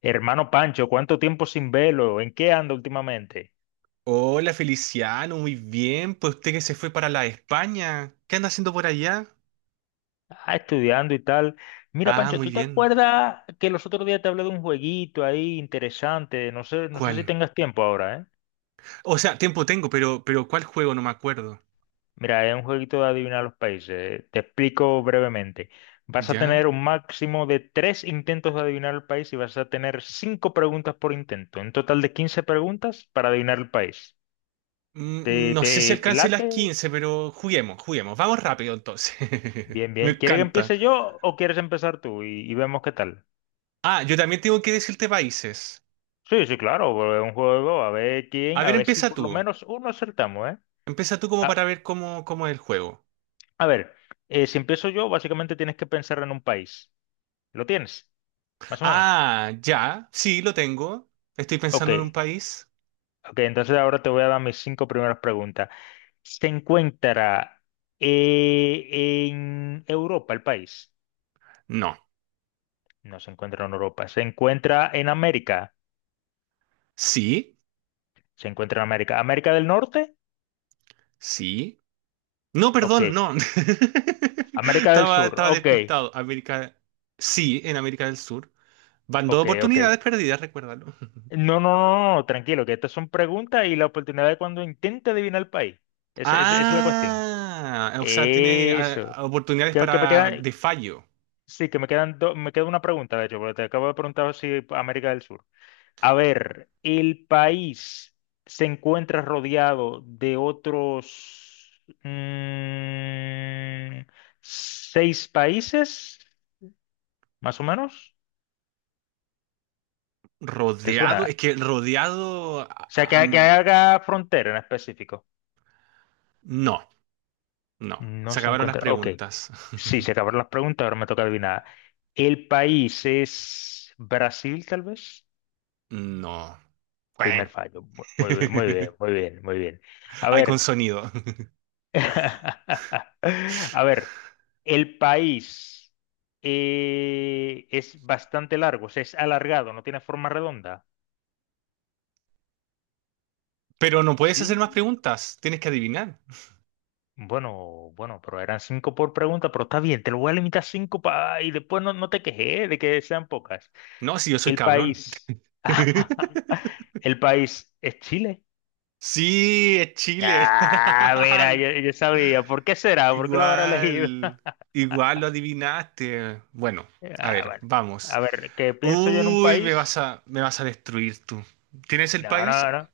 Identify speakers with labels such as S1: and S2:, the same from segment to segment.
S1: Hermano Pancho, ¿cuánto tiempo sin verlo? ¿En qué anda últimamente?
S2: Hola Feliciano, muy bien. Pues usted que se fue para la España, ¿qué anda haciendo por allá?
S1: Ah, estudiando y tal. Mira,
S2: Ah,
S1: Pancho,
S2: muy
S1: ¿tú te
S2: bien.
S1: acuerdas que los otros días te hablé de un jueguito ahí interesante? No sé si
S2: ¿Cuál?
S1: tengas tiempo ahora, ¿eh?
S2: O sea, tiempo tengo, pero ¿cuál juego? No me acuerdo.
S1: Mira, es un jueguito de adivinar los países. Te explico brevemente. Vas a
S2: ¿Ya?
S1: tener un máximo de tres intentos de adivinar el país y vas a tener cinco preguntas por intento. Un total de 15 preguntas para adivinar el país. ¿Te,
S2: No sé si
S1: te, te
S2: alcance las
S1: late?
S2: 15, pero juguemos, juguemos. Vamos rápido entonces.
S1: Bien,
S2: Me
S1: bien. ¿Quieres que
S2: encanta.
S1: empiece yo o quieres empezar tú y vemos qué tal?
S2: Ah, yo también tengo que decirte países.
S1: Sí, sí, claro, porque es un juego, a ver quién,
S2: A
S1: a
S2: ver,
S1: ver si
S2: empieza
S1: por lo
S2: tú.
S1: menos uno acertamos, ¿eh?
S2: Empieza tú como
S1: A,
S2: para ver cómo es el juego.
S1: a ver, si empiezo yo, básicamente tienes que pensar en un país. ¿Lo tienes? Más o menos.
S2: Ah, ya. Sí, lo tengo. Estoy
S1: Ok,
S2: pensando en un país.
S1: ok, entonces ahora te voy a dar mis cinco primeras preguntas. ¿Se encuentra en Europa el país?
S2: No.
S1: No se encuentra en Europa. ¿Se encuentra en América?
S2: Sí.
S1: Se encuentra en América. ¿América del Norte?
S2: Sí. No,
S1: Ok.
S2: perdón, no.
S1: ¿América del Sur?
S2: Estaba
S1: Ok,
S2: despistado. América, sí, en América del Sur. Van dos
S1: ok, ok.
S2: oportunidades perdidas, recuérdalo.
S1: No, no, no, no, tranquilo, que estas son preguntas y la oportunidad de cuando intente adivinar el país. Esa es la cuestión.
S2: Ah, o sea, tiene
S1: Eso.
S2: oportunidades
S1: Creo que me
S2: para
S1: quedan,
S2: de fallo.
S1: sí, que me queda una pregunta, de hecho, porque te acabo de preguntar si América del Sur. A ver, ¿el país se encuentra rodeado de otros mm, seis países, más o menos? ¿Te
S2: Rodeado, es
S1: suena?
S2: que rodeado,
S1: O sea, que haga frontera en específico.
S2: no, no.
S1: No
S2: Se
S1: se
S2: acabaron las
S1: encuentra. Ok.
S2: preguntas.
S1: Sí, se acabaron las preguntas, ahora me toca adivinar. ¿El país es Brasil, tal vez?
S2: No. Cuén.
S1: Primer fallo. Muy bien, muy bien, muy bien, muy bien. A
S2: Hay con
S1: ver,
S2: sonido.
S1: a ver, el país es bastante largo, o sea, es alargado, no tiene forma redonda.
S2: Pero no puedes
S1: Sí.
S2: hacer más preguntas. Tienes que adivinar.
S1: Bueno, bueno, pero eran cinco por pregunta, pero está bien, te lo voy a limitar a cinco pa y después no te quejes de que sean pocas.
S2: No, si yo soy
S1: El
S2: cabrón.
S1: país, el país es Chile.
S2: Sí, es Chile.
S1: Ah, mira, yo sabía. ¿Por qué será? ¿Por qué lo habrá elegido?
S2: Igual, igual lo adivinaste. Bueno, a
S1: Ah,
S2: ver,
S1: bueno.
S2: vamos.
S1: A ver, ¿qué pienso yo en un
S2: Uy,
S1: país?
S2: me vas a destruir tú. ¿Tienes el
S1: No,
S2: país?
S1: no, no.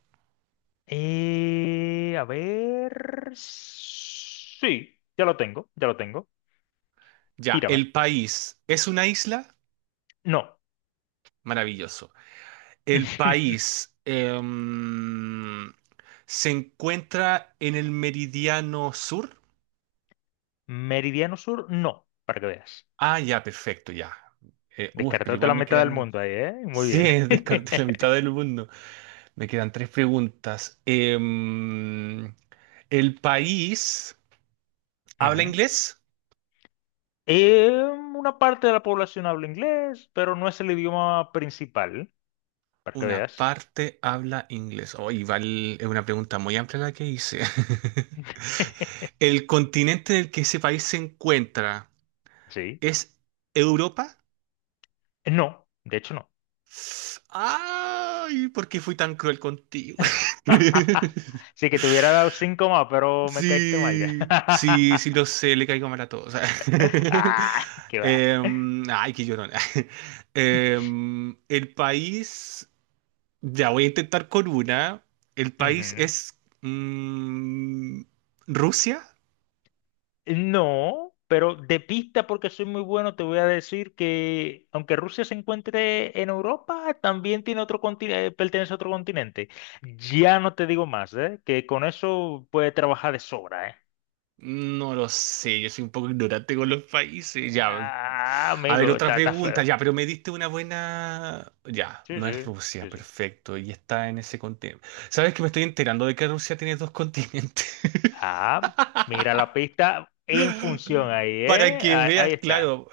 S1: A ver. Sí, ya lo tengo, ya lo tengo.
S2: Ya,
S1: Tírame.
S2: el país es una isla.
S1: No.
S2: Maravilloso. El país se encuentra en el meridiano sur.
S1: Meridiano Sur, no, para que veas.
S2: Ah, ya, perfecto, ya. Pero
S1: Descartaste
S2: igual
S1: la
S2: me
S1: mitad del
S2: quedan muchos.
S1: mundo ahí, ¿eh? Muy
S2: Sí,
S1: bien.
S2: descarté la mitad del mundo. Me quedan tres preguntas. ¿El país habla
S1: Ujú.
S2: inglés?
S1: Eh, una parte de la población habla inglés, pero no es el idioma principal, para que
S2: Una
S1: veas.
S2: parte habla inglés. Oh, y val- es una pregunta muy amplia la que hice. ¿El continente en el que ese país se encuentra
S1: Sí.
S2: es Europa?
S1: No, de hecho no.
S2: Ay, ¿por qué fui tan cruel contigo?
S1: Sí que te hubiera dado cinco más, pero me caíste mal ya.
S2: Sí, sí, sí lo sé, le caigo mal a todos.
S1: Ah, qué va.
S2: Em, ay, qué llorona. El país, ya voy a intentar con una. El país
S1: Ujú.
S2: es mm, Rusia.
S1: No, pero de pista, porque soy muy bueno, te voy a decir que aunque Rusia se encuentre en Europa, también tiene otro continente, pertenece a otro continente. Ya no te digo más, ¿eh? Que con eso puede trabajar de sobra, ¿eh?
S2: No lo sé, yo soy un poco ignorante con los países. Ya.
S1: Ah,
S2: A ver,
S1: amigo,
S2: otra
S1: está, está
S2: pregunta.
S1: feo.
S2: Ya, pero me diste una buena. Ya,
S1: Sí,
S2: no es
S1: sí,
S2: Rusia,
S1: sí, sí.
S2: perfecto. Y está en ese continente. ¿Sabes que me estoy enterando de que Rusia tiene dos continentes?
S1: Ah, mira la pista en función ahí,
S2: Para
S1: ¿eh?
S2: que
S1: Ah, ahí,
S2: veas,
S1: está.
S2: claro.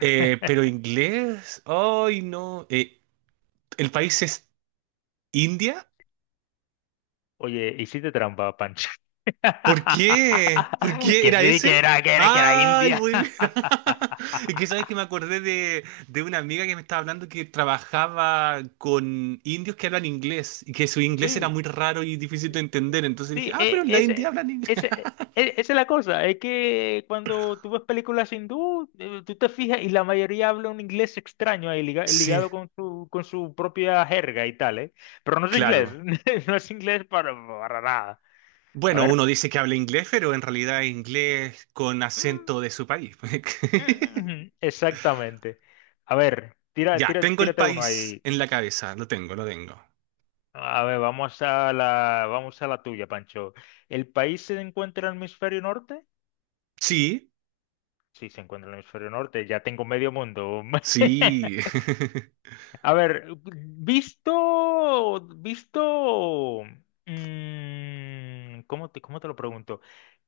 S2: Pero inglés. Ay, no. ¿El país es India?
S1: Oye, hiciste trampa, Pancho.
S2: ¿Por qué? ¿Por qué
S1: Que
S2: era
S1: sí, que
S2: ese?
S1: era, que era, que era
S2: Ay,
S1: India.
S2: muy bien. Es que sabes que me acordé de una amiga que me estaba hablando que trabajaba con indios que hablan inglés y que su inglés era
S1: Sí,
S2: muy raro y difícil de entender. Entonces dije,
S1: sí,
S2: ah, pero
S1: e-
S2: en la India
S1: ese,
S2: hablan inglés.
S1: ese, e- esa es la cosa. Es que cuando tú ves películas hindú, tú te fijas y la mayoría habla un inglés extraño ahí, liga-
S2: Sí,
S1: ligado con su propia jerga y tal, ¿eh? Pero no es inglés,
S2: claro.
S1: no es inglés para nada. A
S2: Bueno, uno
S1: ver.
S2: dice que habla inglés, pero en realidad es inglés con
S1: Mm,
S2: acento de su país.
S1: Exactamente. A ver, tira,
S2: Ya,
S1: tira,
S2: tengo el
S1: tírate uno
S2: país
S1: ahí.
S2: en la cabeza. Lo tengo, lo tengo.
S1: A ver, vamos a la tuya, Pancho. ¿El país se encuentra en el hemisferio norte?
S2: Sí,
S1: Sí, se encuentra en el hemisferio norte. Ya tengo medio mundo.
S2: sí.
S1: A ver, visto, visto, ¿cómo te lo pregunto?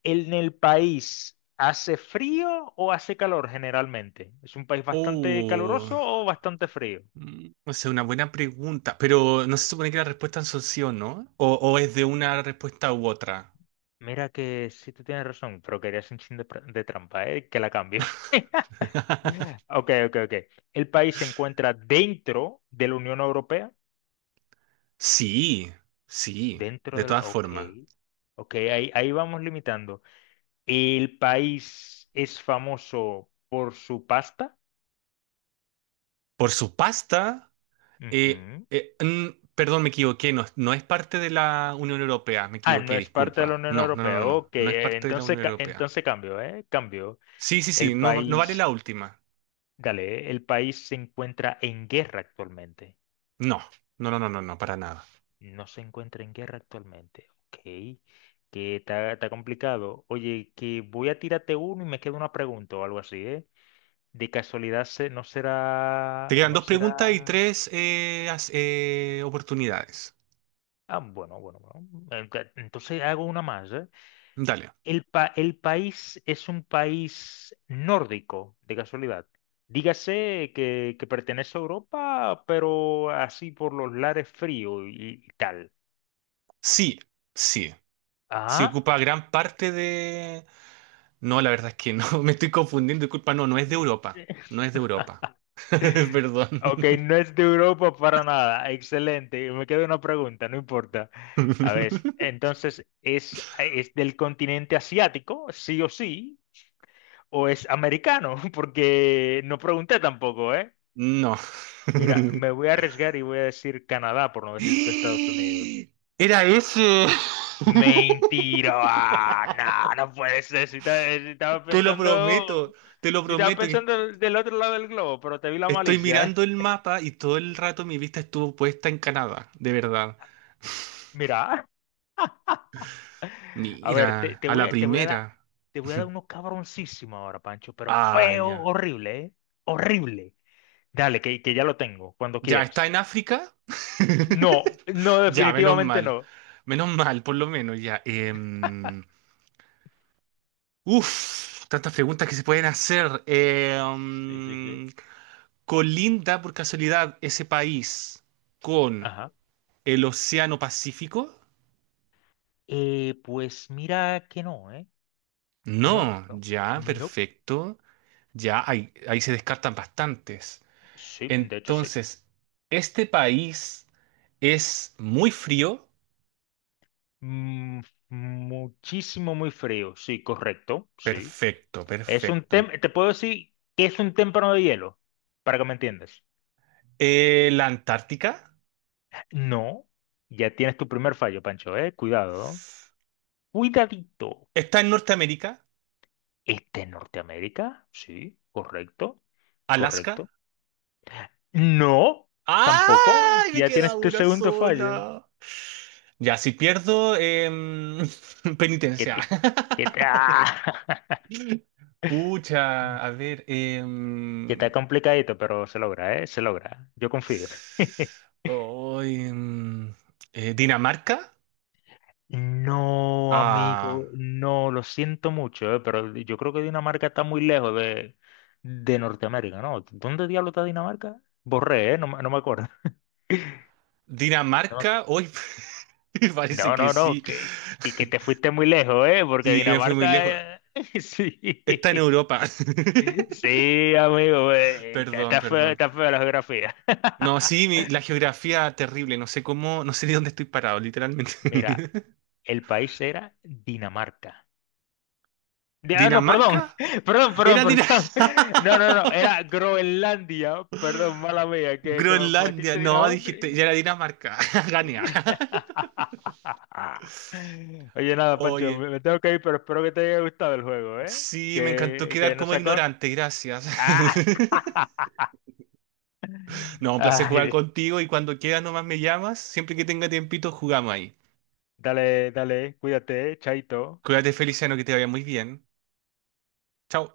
S1: ¿En el país hace frío o hace calor generalmente? ¿Es un país bastante
S2: Oh.
S1: caluroso o bastante frío?
S2: O sea, una buena pregunta, pero no se supone que las respuestas son sí o no, o es de una respuesta u otra.
S1: Mira que sí tú tienes razón, pero querías un chin de, de trampa, ¿eh? Que la cambié. Ok, ok, ok. El país se encuentra dentro de la Unión Europea.
S2: Sí, sí,
S1: Dentro
S2: de
S1: de
S2: todas
S1: la... Ok.
S2: formas.
S1: Ok, ahí, ahí vamos limitando. El país es famoso por su pasta.
S2: Por su pasta, eh,
S1: Ujú.
S2: eh, mm, perdón, me equivoqué, no, no es parte de la Unión Europea, me
S1: Ah, no
S2: equivoqué,
S1: es parte de la
S2: disculpa.
S1: Unión
S2: No, no, no,
S1: Europea.
S2: no, no,
S1: Ok,
S2: no es parte de la
S1: entonces,
S2: Unión Europea.
S1: entonces cambio, ¿eh? Cambio.
S2: Sí, sí, sí,
S1: El
S2: no, no vale
S1: país,
S2: la última.
S1: dale, ¿eh? El país se encuentra en guerra actualmente.
S2: No, no, no, no, no, no, para nada.
S1: No se encuentra en guerra actualmente. Ok. Que está, está complicado. Oye, que voy a tirarte uno y me queda una pregunta o algo así, ¿eh? De casualidad no
S2: Te
S1: será.
S2: quedan
S1: No
S2: dos
S1: será.
S2: preguntas y tres as- oportunidades.
S1: Ah, bueno, bueno, bueno. Entonces hago una más, ¿eh?
S2: Dale.
S1: El país es un país nórdico, de casualidad. Dígase que pertenece a Europa, pero así por los lares fríos y tal.
S2: Sí, sí. Si
S1: Ah.
S2: ocupa gran parte de... No, la verdad es que no, me estoy confundiendo, disculpa, no, no es de
S1: eh,
S2: Europa,
S1: eh,
S2: no es de Europa, perdón.
S1: Ok, no es de Europa para nada. Excelente. Y me queda una pregunta, no importa. A ver, entonces, ¿es del continente asiático, sí o sí? ¿O es americano? Porque no pregunté tampoco, ¿eh?
S2: No.
S1: Mira, me voy a arriesgar y voy a decir Canadá, por no decirte Estados Unidos.
S2: Era ese,
S1: Mentira. Ah, no, no puede ser. Si, ta- eh, si estaba
S2: te lo prometo,
S1: pensando,
S2: te lo
S1: si estaba
S2: prometo que
S1: pensando del otro lado del globo, pero te vi la
S2: estoy
S1: malicia, ¿eh?
S2: mirando el mapa y todo el rato mi vista estuvo puesta en Canadá, de verdad.
S1: Mira. A ver, te,
S2: Mira,
S1: te
S2: a la primera.
S1: voy a dar uno cabroncísimo ahora, Pancho, pero
S2: Ah,
S1: feo,
S2: ya.
S1: horrible, ¿eh? Horrible. Dale, que ya lo tengo, cuando
S2: Ya está
S1: quieras.
S2: en África.
S1: No, no,
S2: Ya, menos
S1: definitivamente
S2: mal.
S1: no.
S2: Menos mal, por lo menos, ya. Uf, tantas preguntas que se pueden hacer.
S1: Sí, sí, sí.
S2: ¿Colinda por casualidad ese país con
S1: Ajá.
S2: el Océano Pacífico?
S1: Pues mira que no, ¿eh? No,
S2: No,
S1: no,
S2: ya,
S1: no.
S2: perfecto. Ya, ahí, ahí se descartan bastantes.
S1: Sí, de hecho sí.
S2: Entonces, ¿este país es muy frío?
S1: Mm, muchísimo muy frío, sí, correcto, sí.
S2: Perfecto,
S1: Es un
S2: perfecto.
S1: tem, te puedo decir que es un témpano de hielo, para que me entiendas.
S2: La Antártica.
S1: No, ya tienes tu primer fallo, Pancho, ¿eh? Cuidado, ¿no? Cuidadito.
S2: Está en Norteamérica.
S1: ¿Este en Norteamérica? Sí, correcto,
S2: Alaska.
S1: correcto. No, tampoco.
S2: ¡Ay! Me
S1: Ya
S2: queda
S1: tienes tu
S2: una
S1: segundo fallo.
S2: sola. Ya, si pierdo,
S1: Que
S2: penitencia.
S1: te, ¡Ah!
S2: Pucha, a ver.
S1: que está complicadito, pero se logra, ¿eh? Se logra. Yo confío.
S2: Oh, em, ¿Dinamarca?
S1: No,
S2: Ah,
S1: amigo, no, lo siento mucho, ¿eh? Pero yo creo que Dinamarca está muy lejos de Norteamérica, ¿no? ¿Dónde diablo está Dinamarca? Borré, ¿eh? No, no me acuerdo. No,
S2: Dinamarca. Hoy parece
S1: no,
S2: que
S1: no, no,
S2: sí.
S1: y que te fuiste muy lejos, ¿eh? Porque
S2: Y me fui muy
S1: Dinamarca,
S2: lejos.
S1: eh,
S2: Está en
S1: sí,
S2: Europa.
S1: sí, amigo, está
S2: Perdón,
S1: está feo,
S2: perdón.
S1: está feo la geografía.
S2: No, sí, mi- la geografía terrible, no sé cómo, no sé de dónde estoy parado, literalmente.
S1: Mira, el país era Dinamarca. No,
S2: ¿Dinamarca?
S1: perdón, perdón, perdón,
S2: Era
S1: perdón.
S2: Dinamarca.
S1: No, no, no, era Groenlandia, perdón, mala mía, que me
S2: Groenlandia,
S1: metiste
S2: no,
S1: Dinamarca.
S2: dijiste, ya era Dinamarca. Gané.
S1: Oye, nada, Pancho,
S2: Oye,
S1: me tengo que ir, pero espero que te haya gustado el juego, ¿eh?
S2: sí, me encantó
S1: Que
S2: quedar
S1: nos
S2: como
S1: sacó,
S2: ignorante, gracias.
S1: Ah,
S2: No, un placer jugar
S1: ay,
S2: contigo y cuando quieras nomás me llamas, siempre que tenga tiempito jugamos ahí.
S1: dale, dale, cuídate, chaito.
S2: Cuídate, Feliciano, que te vaya muy bien. Chao.